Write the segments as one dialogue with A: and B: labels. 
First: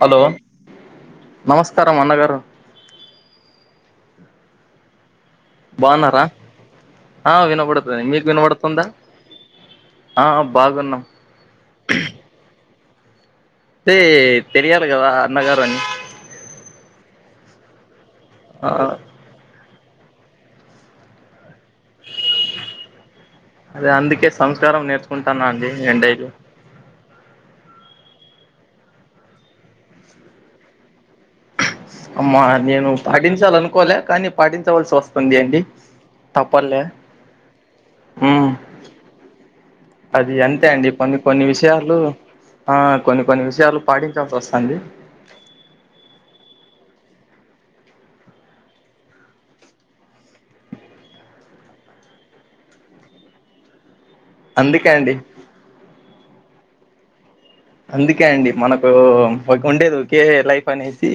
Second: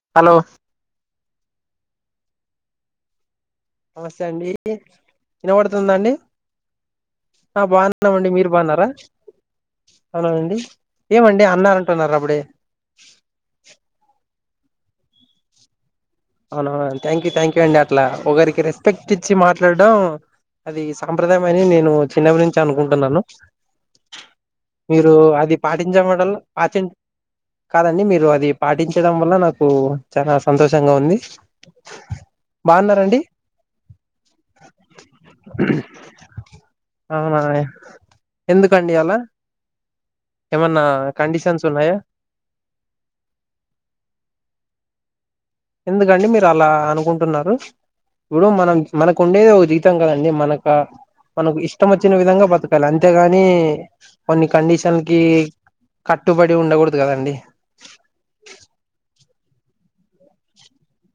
A: Hello నమస్కారం అన్నగారు.
B: నమస్తే అండి. ఇనబడ్తుందా అండి,
A: బాగున్నారా
B: ఆ
A: వినబడుతుంది మీకు
B: బాగున్నామండి మీరు
A: వినబడుతుందా
B: బాగున్నారా.
A: ఆ
B: హాలో అండి,
A: బాగున్నాం
B: ఏమండి అన్న అంటున్నారు అపుడే.
A: తే తెలియాలీ గదా, అన్నగారు అని.
B: అవునావును అండి థ్యాంక్యూ, థ్యాంక్యూ అండి అట్లా. ఒకరికి
A: ఆ
B: రెస్పెక్ట్ ఇచ్చి మాట్ మాట్లాడడం, అది సాంప్రదాయం అని నేను చిన్నప్పట్ నుంచి అనుకుంటున్నాను.
A: అదే అందుకే సంస్కారం
B: మీరు
A: నేర్చుకుంటాన్నా
B: అది,
A: అండి నేను డైలీ
B: పాటించమడల్ల పాటించ్ కాదండి మీరు అది పాటించడం వల్ల, నాకు చాల సంతోషంగా ఉంది.
A: అమ్మా నేను
B: బాగున్నారండి
A: పాటించాలనుకోలే కానీ పాటించవలసి వస్తుంది అండి తప్పల్లే
B: అవునా ఎందుకండి అలా
A: అది అంతే
B: ఏమన్నా
A: అండి కొన్ని కొన్ని
B: కండిషన్స్ ఉన్నాయా
A: విషయాలూ ఆ కొన్ని కొన్ని విషయాలు పాటించాల్సొస్తుంది
B: ఎందుకండి మీర్ అలా అనుకుంటున్నారు ఇప్పుడు మనం మనకు ఉండేదె ఒక జీతం కదండి మనక మనకు ఇష్టం ఒచ్చిన విధంగా బతకాలి అంతేగానీ కొన్ని
A: అందుకే
B: కండిషన్
A: అండి
B: కీ కట్టుబడి ఉండగూడదు గదండి
A: ఒ ఉండేదొకే లైఫ్ అనేేసీ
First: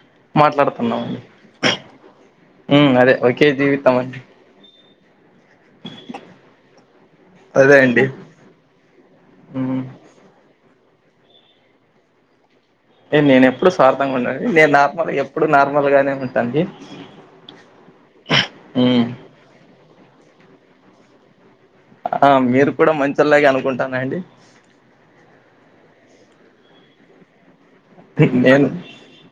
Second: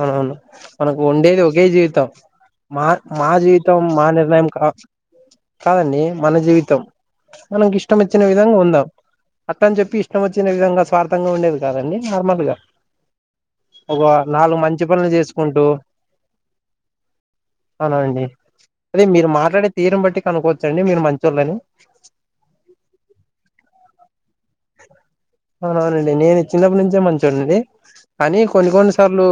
B: అవునవును మనకు ఉండేది ఒకే జీవితం మా
A: ఉమ్ అదే
B: మా
A: ఒకే
B: జీవితం మా
A: అండి
B: నిర్ణయం కా కాదండీ మన జీవితం
A: అదే
B: మనకి ఇష్టం
A: అండి
B: ఒచ్చిన విధంగ ఉందాం అట్టాని
A: ఉమ్
B: చెప్పి ఇష్టం ఒచ్చిన విధంగా స్వార్థంగా ఉండేవి కాదండి నార్మల్ గా
A: ఏ నేన్ ఎప్పుడు
B: ఒక
A: స్వార్థంగా ఉండండి
B: నాలుగు
A: నేన్
B: మంచి పనులు
A: నార్మల్ ఎప్పుడు
B: చేసుకుంటూ
A: నార్మల్ గానే ఉంటాండి
B: అవునండి అదే
A: ఉమ్
B: మీరు మాట్లాడే తీరున్ బట్టి కనుక్కోచ్చండి మీరు మంచోళ్ళని
A: ఆ మీరు కూడా మంచోల్లాగె అనుకుంటానండి
B: అవున్ అవునండి నేను చిన్నప్ప నుంచే మంచొడండి కానీ
A: నేను
B: కొన్ని కొన్ని సార్లూ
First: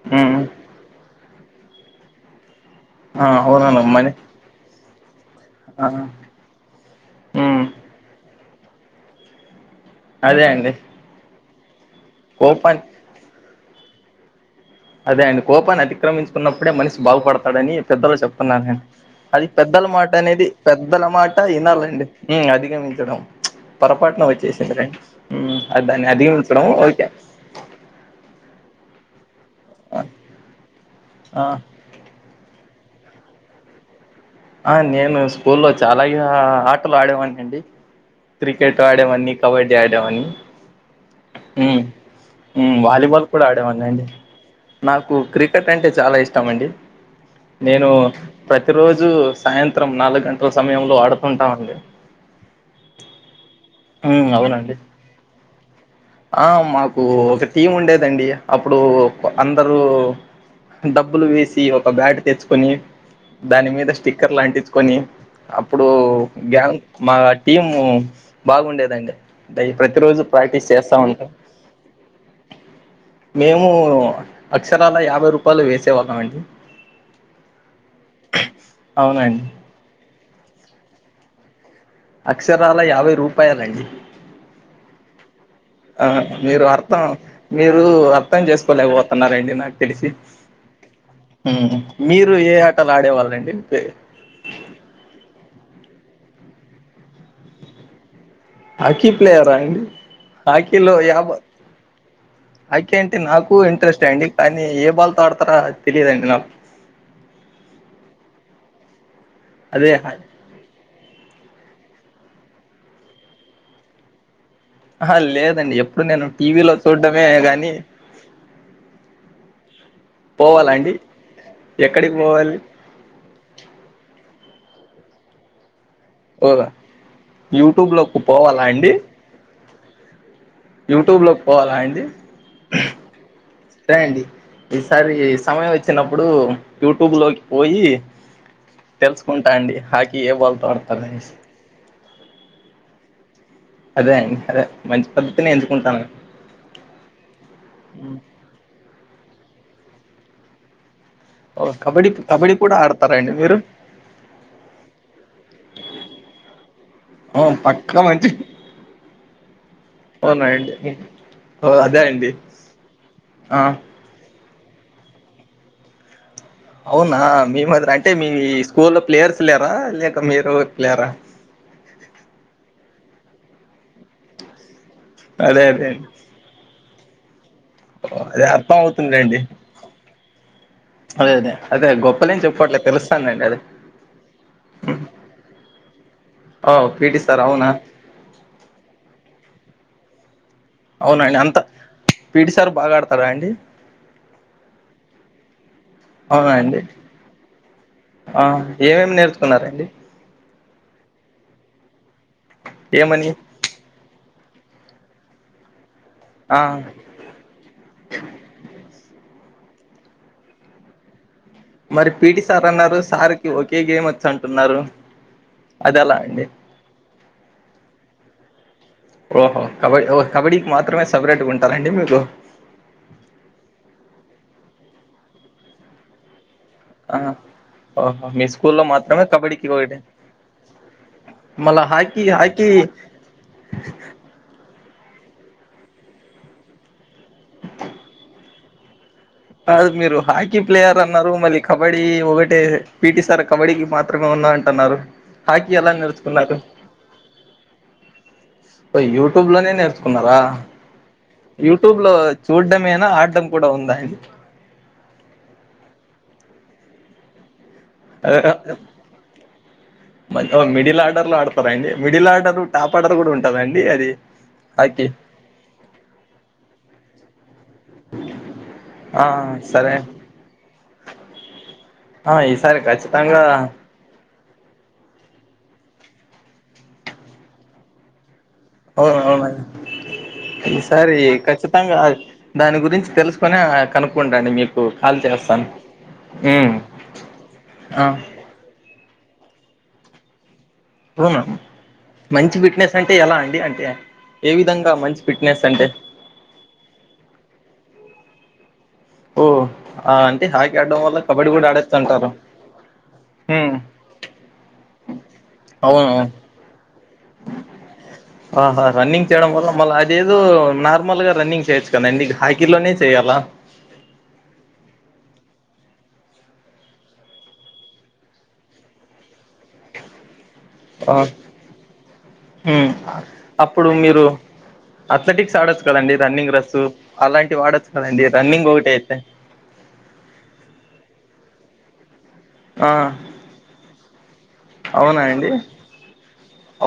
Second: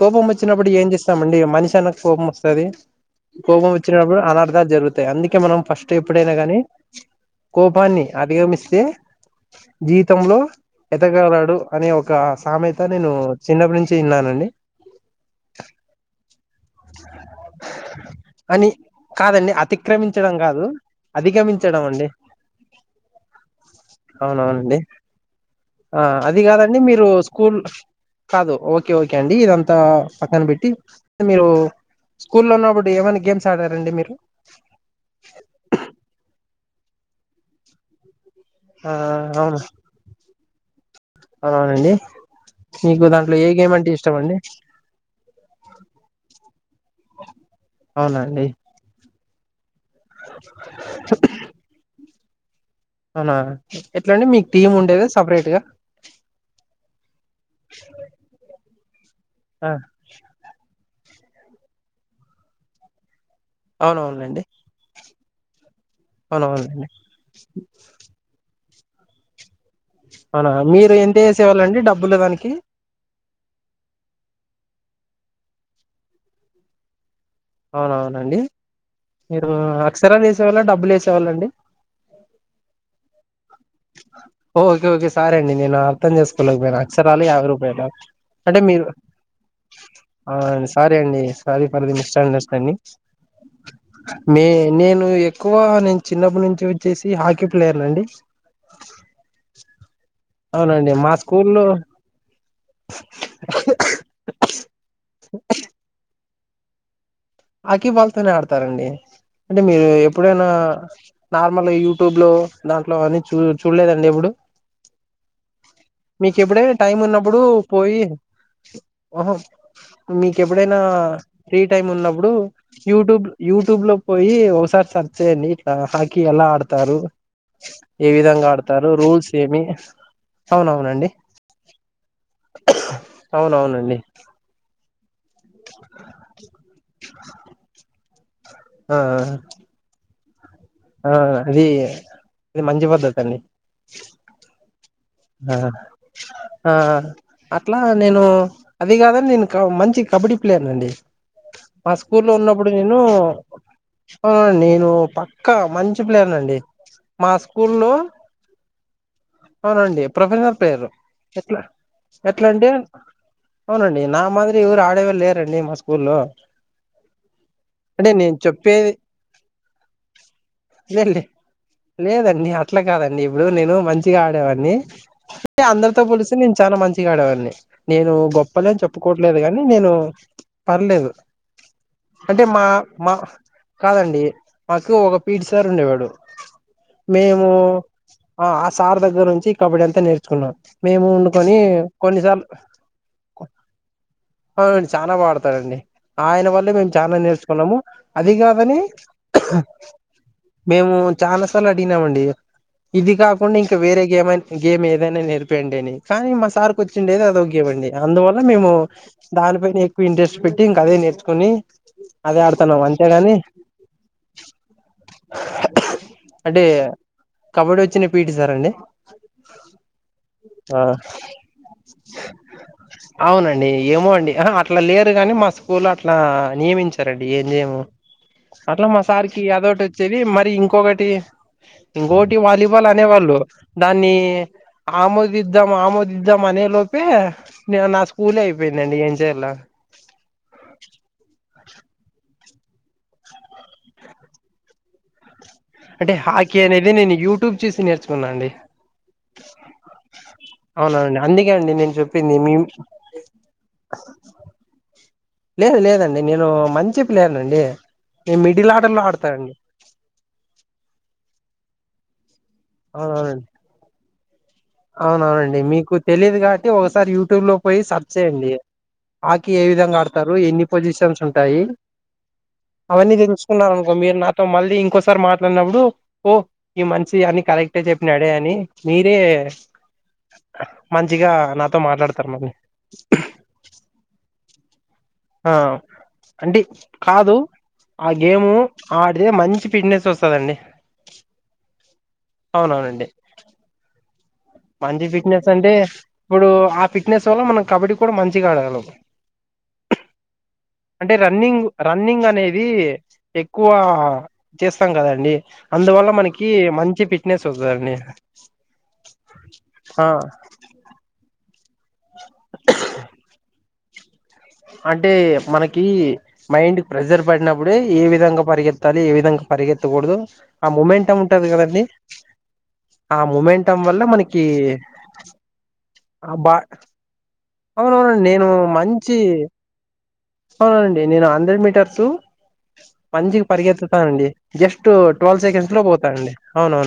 B: కోపం
A: ఉమ్
B: ఒచ్చినప్పుడు ఏం చేస్తామండి మన్షి అనాక కోపం ఒస్తది
A: ఆ
B: కోపం
A: అవుననమ్మని
B: ఒచ్చినప్పుడు అనార్థం జరుగుత్ అందుకె మనం
A: ఆ
B: ఫస్ట్ ఎప్పుడైన గాని
A: ఉమ్
B: కోపాన్ని అధిగమిస్తే జీవితంలో
A: అదే అండి
B: ఎదగలడు అనె ఒకా సామెత
A: కోపాన్ని
B: నేనూ చిన్నప్ప నుంచి ఇన్నానండి
A: అదే అండి కోపాన్ని అతిక్రమించుకున్నప్పుడే మనిస్ బాగుపడతాడని పెద్దలు
B: అని
A: చెప్తున్నారు అది
B: కాదండి
A: పెద్ద దల
B: అతిక్రమించడం
A: మాటనేది
B: కాదు
A: పెద్దల మాట
B: అధిగమించడం
A: ఇనాలండి
B: అండి
A: అధిగమించడం పొరపాటున వచ్చేసి
B: అవునవునండి ఆ అది గాదండి మీరు
A: ఓకే
B: స్కూల్ కాదు ఓకే ఓకే అండి ఇదంతా
A: ఆ
B: పక్కన్ బట్టి
A: ఆ
B: మీరూ స్కూల్ లో ఉన్నప్పుడ్ ఏమన గేమ్స్ ఆడారండి మీరు
A: ఆ నేనూ స్కూల్లో చాలా యా ఆటలు ఆడేవాని అండి క్రికెట్
B: ఆ
A: ఆడేవాన్ని
B: అవును
A: కబడ్డీ ఆడేవాన్ని మ్
B: అవునండి
A: మ్
B: మీకు
A: వాలీబాల్
B: దాంట్లో
A: కుడా
B: ఏ గేమ్
A: ఆడేవాని
B: అంటే
A: అండి
B: ఇష్టం
A: నాకు క్రికెట్ అంటే చాలా ఇష్టం అండి నేనూ
B: అవునా అండి
A: ప్రతిరోజూ సాయంత్రం నాలుగ్ గంటల్ సమయంలో ఆడుతుంటామండి
B: అనా
A: మ్ అవునండి ఆ మాకూ ఒక టీమ్ ఉండేదండి అప్ పుడూ
B: ఆ
A: అందరూ డబ్బులు వేసి ఒక బ్యాట్ తెచ్చుకొని దాని మీద స్టిక్కర్
B: అవునవునండి
A: లాంటించుకొని అప్పుడూ గ్యాన్
B: అవునవునండి
A: మా టీమూ బాగుండేదండి డై
B: అనా
A: ప్రాక్టీస్
B: మీరు
A: చేస్తా
B: ఎంతేసేవాళ్ళండి డబ్బులు దానికి
A: మేమూ అక్షరాల యాభై రూపాలు వేసేవాళ్ళం అండి
B: అవునవునండి
A: అవునండి
B: మీరూ అక్షరం వేసేవాళ్ళ డబ్బుల్ ఏసేవాళ్ళ అండి
A: అక్షరాల యాబై రూపాయల్ అండి
B: ఓకే ఓకె సారే అండి నేను అర్థం
A: మీరు
B: చేసుకోలేకపోయాను
A: అర్థం
B: అక్షరాలు యాభై
A: మీరు
B: రూపాయలు
A: అర్థం
B: అంటె మీరు
A: చేసుకోలేకపోతున్నారండి నాకు తెలిసి
B: ఆ సారీ అండీ సారీ
A: మ్మ్
B: పది నిమిషాల్
A: మీరు ఏ ఆటలు ఆడేవాళ్ళండి
B: నె నేను ఎక్కువా నెన్ చిన్నపుడ్ నుంచి ఒచ్చేసి హాకీ ప్లేయర్లండి
A: హాకీ ప్లేయరా అండి
B: అవునండి
A: హాకీలో
B: మా
A: యాభ
B: స్కూల్లో
A: ఆకీ అంటె నాకు ఇంట్రెస్టె అండి కానీ ఏ బాల్తో ఆడ్తారా తెలిదండి నాకు
B: ఆకీ బాల్తోనె ఆడ్తారండి అంటె మీరూ
A: అదే
B: ఎప్పుడైనా నార్మల్గా యూట్యూబ్ లో దాంట్లో అని చూ చూడ్లేదండి ఎప్పుడు
A: ఆహా లేదండి ఎప్పుడు నేను
B: మీకెప్పుడై
A: టీవీలో
B: టైం
A: చూడ్డమే
B: ఉన్నప్పుడూ
A: గాని
B: పోయి హో మీకెప్పుడైనా
A: పోవాలండి
B: ఫ్రీ టైమ్ ఉన్న
A: ఎక్కడికి
B: ప్పుడు
A: పోవాలి
B: యూట్యూబ్ యూట్యూబ్ లో పోయి ఒకసారి సర్చ్ చేయండి ఇట్లా హాక్ కి ఎలా
A: ఓ
B: ఆడతారు
A: యూట్యూబ్
B: ఏ
A: లోకి
B: విధంగా
A: పోవాలా
B: ఆడతారు
A: అండి
B: రూల్స్ ఏమి అవునవునండి
A: యూట్యూబ్ లోకి పోవాలా అండి
B: అవునవునండి
A: సరే అండి ఈసారి సమయం వచ్చినప్పుడు యూట్యూబ్ లోకి పోయి
B: ఆ ఆ
A: తెలుసుకుంటా అండి హకీ ఏ బల్త
B: ఆ అది అది మంచి పద్ధతి అండి
A: అదే అదే మంచి పద్ధతినే
B: ఆ
A: ఎంచుకుంటాను
B: ఆ అట్లా నేను అది కాదండి నేను మంచి కబడ్డీ ప్లేయర్ అండి
A: ఓ
B: మా
A: కబడ్డీ
B: స్కూల్ లో
A: కబడ్డీ
B: ఉన్నప్పుడు
A: కూడా
B: నేను
A: ఆడతారా అండి మీరు
B: అవునండి నేను పక్కా మంచి ప్లేయర్నండి మా
A: ఆ,
B: స్కూల్ లో
A: పక్కా మంచి
B: అవునండి
A: అవునా
B: ప్రొఫెషనల్
A: అండి
B: ప్లేరు ఎట్లా
A: ఓ అదే అండి
B: ఎట్లాంటే
A: ఆ
B: అవునండి నా మాదిరి ఇవరు ఆడేవళ్ళ లేరండి మా స్కూల్లో
A: అవునా మీ మాదిరి అంటే మీ
B: నేను
A: స్కూల్
B: చెప్పేది
A: లో ప్లేయర్స్ లేరా లేక మీరు
B: లే
A: ప్లేరా
B: లే లేదండి అట్లాగాద్ ఇప్పుడు నేను మంచిగా ఆడేవాడిని
A: అదే అదే
B: అందరితో
A: అండి
B: పోలిస్తే నేను చాలా మంచిగా ఆడేవాడిని నేను
A: అదే
B: గొప్పలే
A: అర్థం
B: అని చెప్పుకోవట్లేదు
A: అవుతుందిలేండి
B: గాని నేను పర్లేదు
A: అదే అదే అదే గొప్పలేం
B: అంటే మా
A: చెప్పుకోవట్లే
B: మా
A: తెలుస్తానులేండి అదే
B: కాదండి మాకు ఒక పీడిస్ రుండేవాడు
A: ఓ పీటీ సార్
B: మేము
A: అవునా
B: ఆ సార్ దగ్గర నుంచి కబడ్డీంతా నేర్చుకున్నాం మేము
A: అవునండి
B: వండుకొని
A: అంత
B: కొన్నిసార్లు
A: పీటీ సార్ బాగా ఆడతాడా అండి
B: అవునండి చాలా బా ఆడతాారండి ఆయన
A: అవునా
B: వల్లే
A: అండి
B: మేము చాల నేర్చుకున్నాము అది కాదని
A: నేర్చకున్నారండి
B: మేము చాలా సార్లు అడిగినమండి
A: ఏ మనీ
B: వేరే గేమ గేమ్ ఏదైనా నేరపియండి అని కానీ మా
A: ఆ
B: సార్కి వచ్చిండే ద అదోగేమండి అందువల్ల మేము దానిపై ఎక్వ ఇంట్రెస్ట్ పెటి ఇం అదేనేర్చు
A: మరి పిటి సార్ అన్నారు సార్కి ఒకే గేమ్ వచ్చు అంటున్నారు అది ఎలా అండి
B: అంటే కబడ్డీ వచ్చిన పి
A: ఓహో కబడ్డీ ఓ కబడ్డీకి మాత్రమే సపరేట్గా ఉంటారండి మీకు
B: అవునండి ఏమో అండి అట్లా లేరు గాని మా స్కూల్ లొ. అట్లా
A: ఆ
B: నియమించారండి ఏం చేయము
A: ఓహో మీ స్కూల్లో
B: అట్లా మా
A: మాత్రమే
B: సారికి అదోటి వచ్చేది మరి ఇంకొకటి
A: మల్ల హాకి హాకి
B: వాళ్ళు అనేవాళ్ళు దాన్ని ఆమోదిద్దాం ఆమోదిద్దాం అనే లోపు నా స్కూలే అయిపోయిందండి ఏ
A: అ మీరు హాకీ ప్లేయర్ అన్నారు మలి కబడ్డీ ఒకటే పిటి సార్ కబడ్డీకి మాత్రమే ఉన్నా అంటున్నారు హాకీ ఎలా
B: అంటే
A: నేర్చుకున్నారు
B: హాకీ అనేది నేను యూట్యూబ్ చూసి నేర్చుకున్నా అండి
A: ఓ యూట్యూబ్ లోనే నేర్చుకున్నారా
B: అవునండి అందుకే అండి నేను
A: యూట్యూబ్ లో
B: చెప్పింది మీ
A: చూడ్డమేనా ఆడడం కూడా ఉందా అండి
B: లేదు లేదండి నేను మంచి ప్లేయర్నండి
A: మిడిల్ ఆర్డర్ లో ఆడు టారండి మిడిల్ ఆర్డరు టాప్ ఆర్డర్ కూడా
B: అవునవునండి
A: ఉంటద అండి డి అది హాకీ
B: అవునవునండి మీకు తెలీయదు కాబట్టి ఒకసారి యూట్యూబ్ లో పోయి సర్చ్ చేయండి
A: ఆ
B: హాకీ ఏ
A: సరే
B: విధంగా ఆడతారు ఎన్ని పొజిషన్స్ ఉంటాయి
A: ఆ ఈసారి
B: అవన్నీ
A: ఖచ్చితంగా
B: తెలుసుకున్నారు అనుకో మీరు నాక్ తో మళ్ళీ ఇంకోసారి మాట్లాడినప్పుడు ఓ ఈ మంచి అని కరెక్టే చెప్పినాడే అని మీరే
A: అవును అవునండి ఈసారి
B: మంచిగా నాతో
A: ఖచ్చితంగా
B: మాట్లాడతారు మళ్ళీ
A: దాని గురించి తెలుసుకుొనే కనుక్కుంట ఉండండి మీరు
B: అహ్ అంటే కాదు ఆ గేము ఆడితే మంచి ఫిట్నెస్ వస్తాడండి
A: అవునా మంచి ఫిట్నెస్ అంటే ఎలా అండి అంటే
B: మంచి ఫిట్నెస్ అంటే ఇప్పుడు ఆ ఫిట్నెస్ వల్ల మనం కబడ్డీ కూడా మంచిగా ఆడగలమ్
A: ఓహ్ ఆహ్
B: అంటే రన్నింగ్ రన్నింగ్ అనేది ఎక్కువ
A: ఉమ్
B: చేస్తాం కదండి అందువల్ల
A: అవును
B: మనకి మంచి ప
A: ఆహా రన్నింగ్ చేయడం వల్ల మళ్ళ
B: ఆ
A: అది ఏదో నార్మల్గా రన్నింగ్ చేయొచ్చు కదండి హాకీలోనే చేయ్యాలా
B: అంటే మనకి మైండ్ ప్రెజర్ పడినప్పుడే ఏ విధంగా పరిగెత్తాలి ఏ విధంగా పరిగెత్తగుడదు ఆ మూవ్మెంటుంమ్ ఉంటది కదండీ
A: ఉమ్
B: ఆ మొమెంటమ్ వల్ల మనకి
A: అథలెటిక్స్ ఆడొచ్చు కదండి
B: ఆ
A: రన్నింగ్
B: బా
A: రేసు అలాంటివి ఆడొచ్చు కదండడి రన్నింగ్ ఒకటి అయితే
B: అవుననండి నేను హండ్రెడ్ మీటర్స్
A: ఆ
B: పంచికి పరిగెత్తుతానండి జస్ట్ ట్వెల్వ్ సెకండ్స్ లో పోతానండి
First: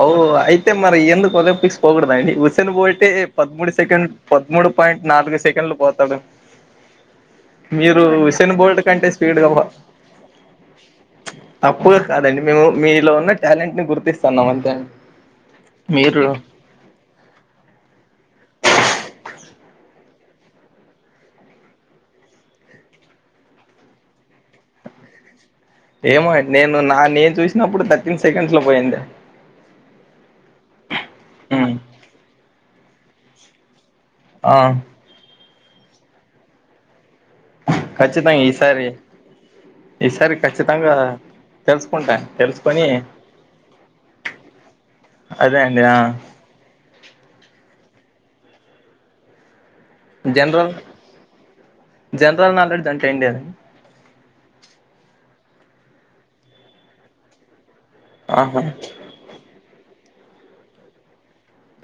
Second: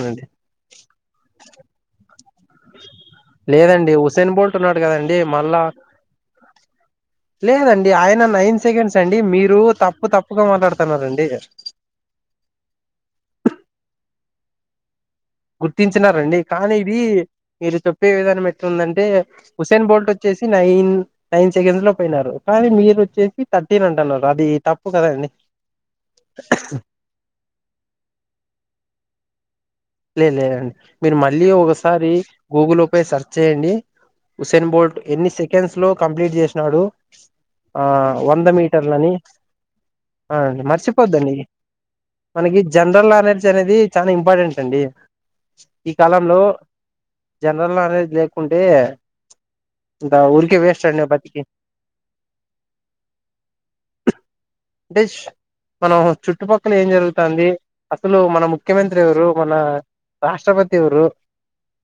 A: అఓ అయితే మరి ఎందుకు ఒలింపిక్స్ పొగడ ఆండీ ఉుసెన్ బో అయితే పదమూడు
B: లేదండి
A: సెకండ్
B: హుసేన్ బోల్ట్
A: పదమూడు
B: ఉన్నాడు
A: పాయింట్
B: కదండి
A: నాలుగు
B: మళ్ళా
A: సెకండ్లు పోతాడు
B: లేదండి
A: మీరు
B: ఆయన
A: ఉసేన్
B: నైన్
A: బోల్ట్
B: సెకండ్స్
A: కంటే
B: అండి
A: స్పీడ్ గా
B: మీరు
A: పో
B: తప్పు తప్పుగా మాట్లాడుతున్నారండి
A: తప్పుగ కాదండి మేము మీలో ఉన్న టాలెంట్ ని గుర్తిస్తున్నాం అంతే మీరు
B: గుర్తించినారంండి కానీ ఇది మీరు చెప్పే విధానం నీ బట్టి ందంటే హుస్సేన్ బోల్ట్ వచ్చేసి నైన్ నైన్ సెకండ్స్ లో పోయినారు కానీ మీరు వచ్చేసి ధర్టీన్ అంటున్నారు అది తప్పు కదా అండి
A: ఏమో నేను నా నేను చూసినప్పుడు థర్టీన్ సెకండ్స్ లో పోయింది
B: లే లేదండి మీరు మళ్ళీ
A: ఉమ్,
B: ఒకసారి గూగుల్ సెర్చ్ చేయండి
A: ఆ
B: హుస్సేన్ బోల్ట్ ఎన్ని సెకండ్స్ లో కంప్లీట్ చేసినాడు అహ్
A: ఖచ్చితంగా
B: వంద మీటర్
A: ఈసారి
B: లని
A: ఈసారి
B: అవునండి
A: ఖచ్చితంగా
B: మర్చిపోద్దండి
A: తెలుసుకుంటా
B: మనకి
A: తెలుసుకొని
B: జనరల్ నాలెడ్జ్ అనేది చాలా ఇంపార్టెంట్ ండి
A: అదే అండి
B: ఈ
A: ఆ
B: కాలంలో జనరల్ నాలెడ్జ్ లేకుంటే ఊరికిే
A: జనరల్
B: వేస్ట్ అండి బతికి
A: జనరల్ నాలెడ్జ్ అంటే ఏంటి అది
B: డిష్ [inaudible] మనం చుట్టుపక్కల ఏం జరుగుతంది అసలు మన
A: ఆహా
B: ముఖ్యమంత్రి ఎవరు మన రాష్ట్రపతి ఎవరు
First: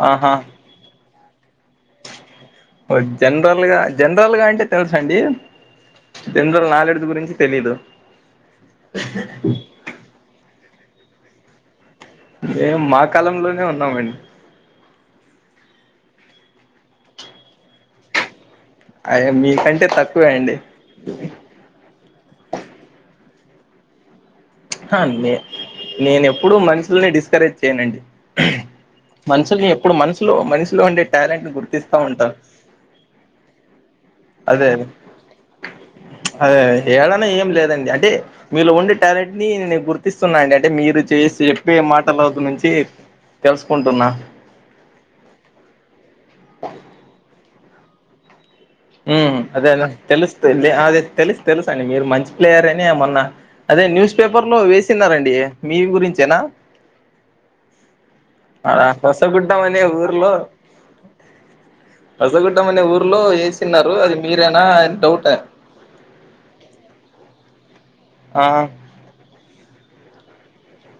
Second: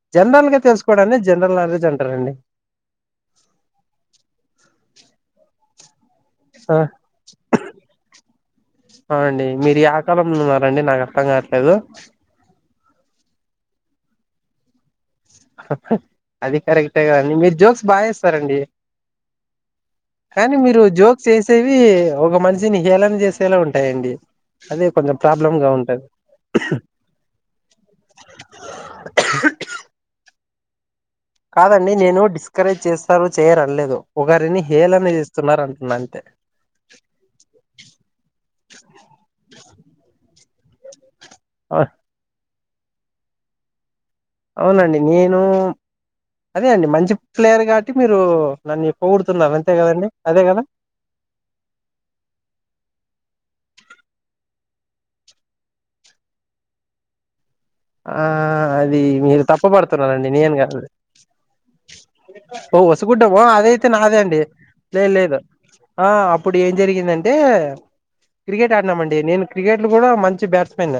A: ఆహా
B: జనరల్ గా తెలుకోడానే జనరల్ అ
A: జనరల్గా జనరల్గా అంటే తెలుసా అండి
B: హ ఆండీ మీరు యకాలంలో ఉన్నారు ఆండీ నాకు అర్ధం గావెట్లేదు
A: ఏమ్ మా కాలంలోనే ఉన్నామండి
B: ఆహ్హ్ అది కరెక్టేగాన్డి మీరు జోక్స్ బాగా జేస్తారండి
A: అయ మీకంటే తక్కువే అండి
B: కానీ మీరు జోక్చేసేవి ఒక మనిషిని హేళన జేసేలా ఉంటాయండి
A: ప్చ్
B: అదే
A: హ
B: కొంచెం
A: నేన్
B: ప్రాబ్లం గా ఉంటది
A: నేను ఎప్పుడూ మనుషుల్ని డిస్కరేజ్ చేయను అండి మనుషుల్ని ఎప్పుడు మనసులో మనుషులో ఉండే టాలెంట్ ని
B: కాదండి
A: గుర్తిస్తా
B: నేను
A: ఉంటాను
B: డిస్కరేజ్ జేస్తారు చేయరు అన్లేదు ఒకరిని
A: అదే
B: హేళన జేస్తున్నారు అంటున్నా అంతే
A: అదే అదే హేళన ఏం లేదండి అంటే మీలో ఓన్లీ టాలెంట్ ని నే గుర్తిస్తున్నా అండి అంటే మీరు చేసి చెప్పే మాటల నుంచి తెల్సుకుంటున్నా
B: అవునండి నేను అదే అండి మంచి ప్లేయర్ కాబట్టి మీరు నన్ను
A: ఉమ్
B: పొగుడుతున్నారు
A: అదే
B: అంతే కదండి
A: తెలుసు
B: అదే కదా
A: అదే తెలుసు తెలుసు అండి మీరు మంచి ప్లేయరే అని మొన్న అదే న్యూస్ పేపర్లో వేసున్నారన్డి మీ గురించేనా
B: ఆ అది మీరు
A: హొసగుడ్డం అనే
B: తప్పబడుతున్నారండి
A: ఊర్లో
B: నేను గాదు
A: హొసగుడ్డం
B: ఓ
A: అనే ఊర్లో
B: వసుగుడ్డ ఒ అదైత్ తే
A: వేసిన్నారు అది
B: నాదేన్డి
A: మీరేనా అని
B: లేదు
A: డౌట్
B: లేదు ఆ అప్పుడు ఏం జరిగిందంటే
A: ఆ
B: క్రికెట్ ఆడినామండి నేను క్రికెట్లు కూడా మంచి బ్యాట్స్మెన్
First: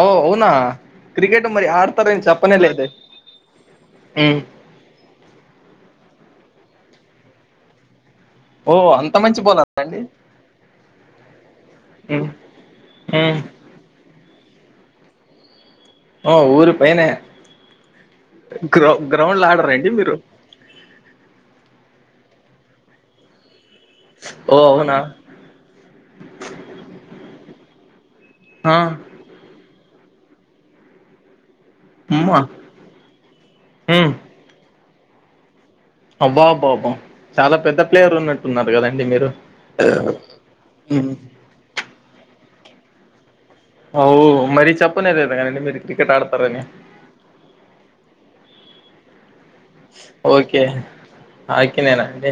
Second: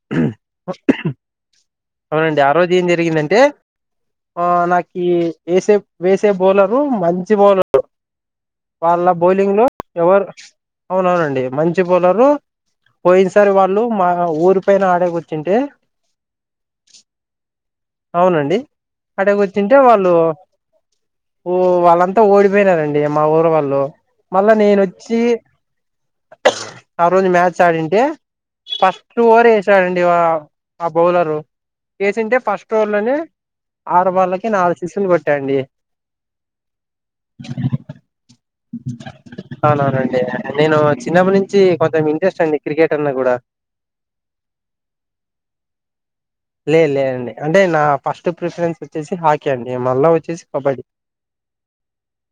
A: అవ్ అవునా క్రికెట్ మరి ఆడతారని
B: అవునండి ఆ
A: చెప్పనే
B: రోజు ఏం
A: లేదే
B: జరిగిందంటే
A: ఉమ్
B: ఆ నాకి ఏసేపు వేసేపు బొలరు మంచి బొలరు
A: ఓ
B: వాళ్ళ
A: అంత మంచి
B: బౌలింగ్లో
A: బౌలరా అండి
B: ఎవరు అవునవునండి మంచి
A: ఉమ్
B: బౌలరు
A: ఉమ్
B: పోయిన్సారి వాళ్ళు మా ఊరి పైన ఆడేకి వచ్చింటే
A: ఓ ఊర్ పైనే
B: అవునండి
A: గ్రౌ గ్రౌండ్ లో
B: అడకొచ్చింటే
A: ఆడరండి
B: వాళ్ళు
A: మీరు
B: ఓ వాళ్ళంతా ఓడిపోయ్నారన్ డి మా ఊరు వాళ్ళు మళ్ళా
A: ఓ
B: నేను
A: అవునా
B: వచ్చి ఆ రోజు మ్యాచ్ చడన్టే
A: ఆ
B: ఫస్ట్ ఓవర్ వేసాడన్డి ఆ ఆ బౌలరు
A: అమ్మ
B: వేసింటే ఫస్ట్ ఓవ్ర్ లోనే ఆరు
A: ఉమ్
B: బాళ్ళకి నాలుగు సిక్సులు కొట్ట అండి
A: అబ్బా అబ్బా అబ్బా చాలా పెద్ద ప్లేయర్ ఉన్నట్టున్నారు కదన్డి మీరు
B: అవునవునండి నేను
A: ఉమ్.
B: చిన్నప్పటి నుంచి కొంచెం ఇంట్రెస్ట్ అన్డి క్రికెట్ అన్నగూడా
A: అవ్ మరీ చెప్పలేదాండి మీరు కిక్
B: లేద్ లేదండి అంటే నా ఫస్ట్ ప్రిఫరెన్స్ వచ్చేసి హాకి
A: ఓకే హకినేనా అండి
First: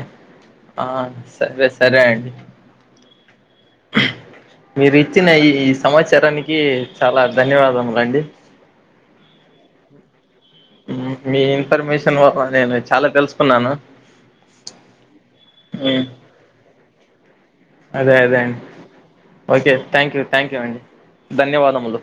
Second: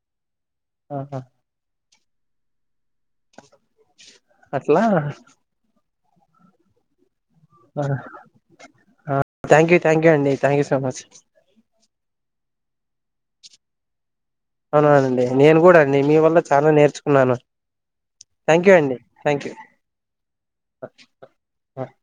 A: ఆ
B: ఆహా
A: సరే సరే అన్డి
B: అట్లా
A: మీరు ఇచ్చిన ఈ సమాచారాణి కి చాలా ధన్యవాదములన్డి
B: థ్యాంక్యూ థ్యాంక్యూ అండి thank you so much
A: um మీ ఇన్ఫర్మేషన్ వల్ల నేను చాలా తెల్సుకున్నాను
B: అవునవునండి నేను గూడా అండి మీ వల్ల చాలా నేర్చుకున్నాను
A: అదే అదే అండి
B: thank you thank you
A: okay thank you thank you అండి
B: ఆ
A: ధన్యవాదములు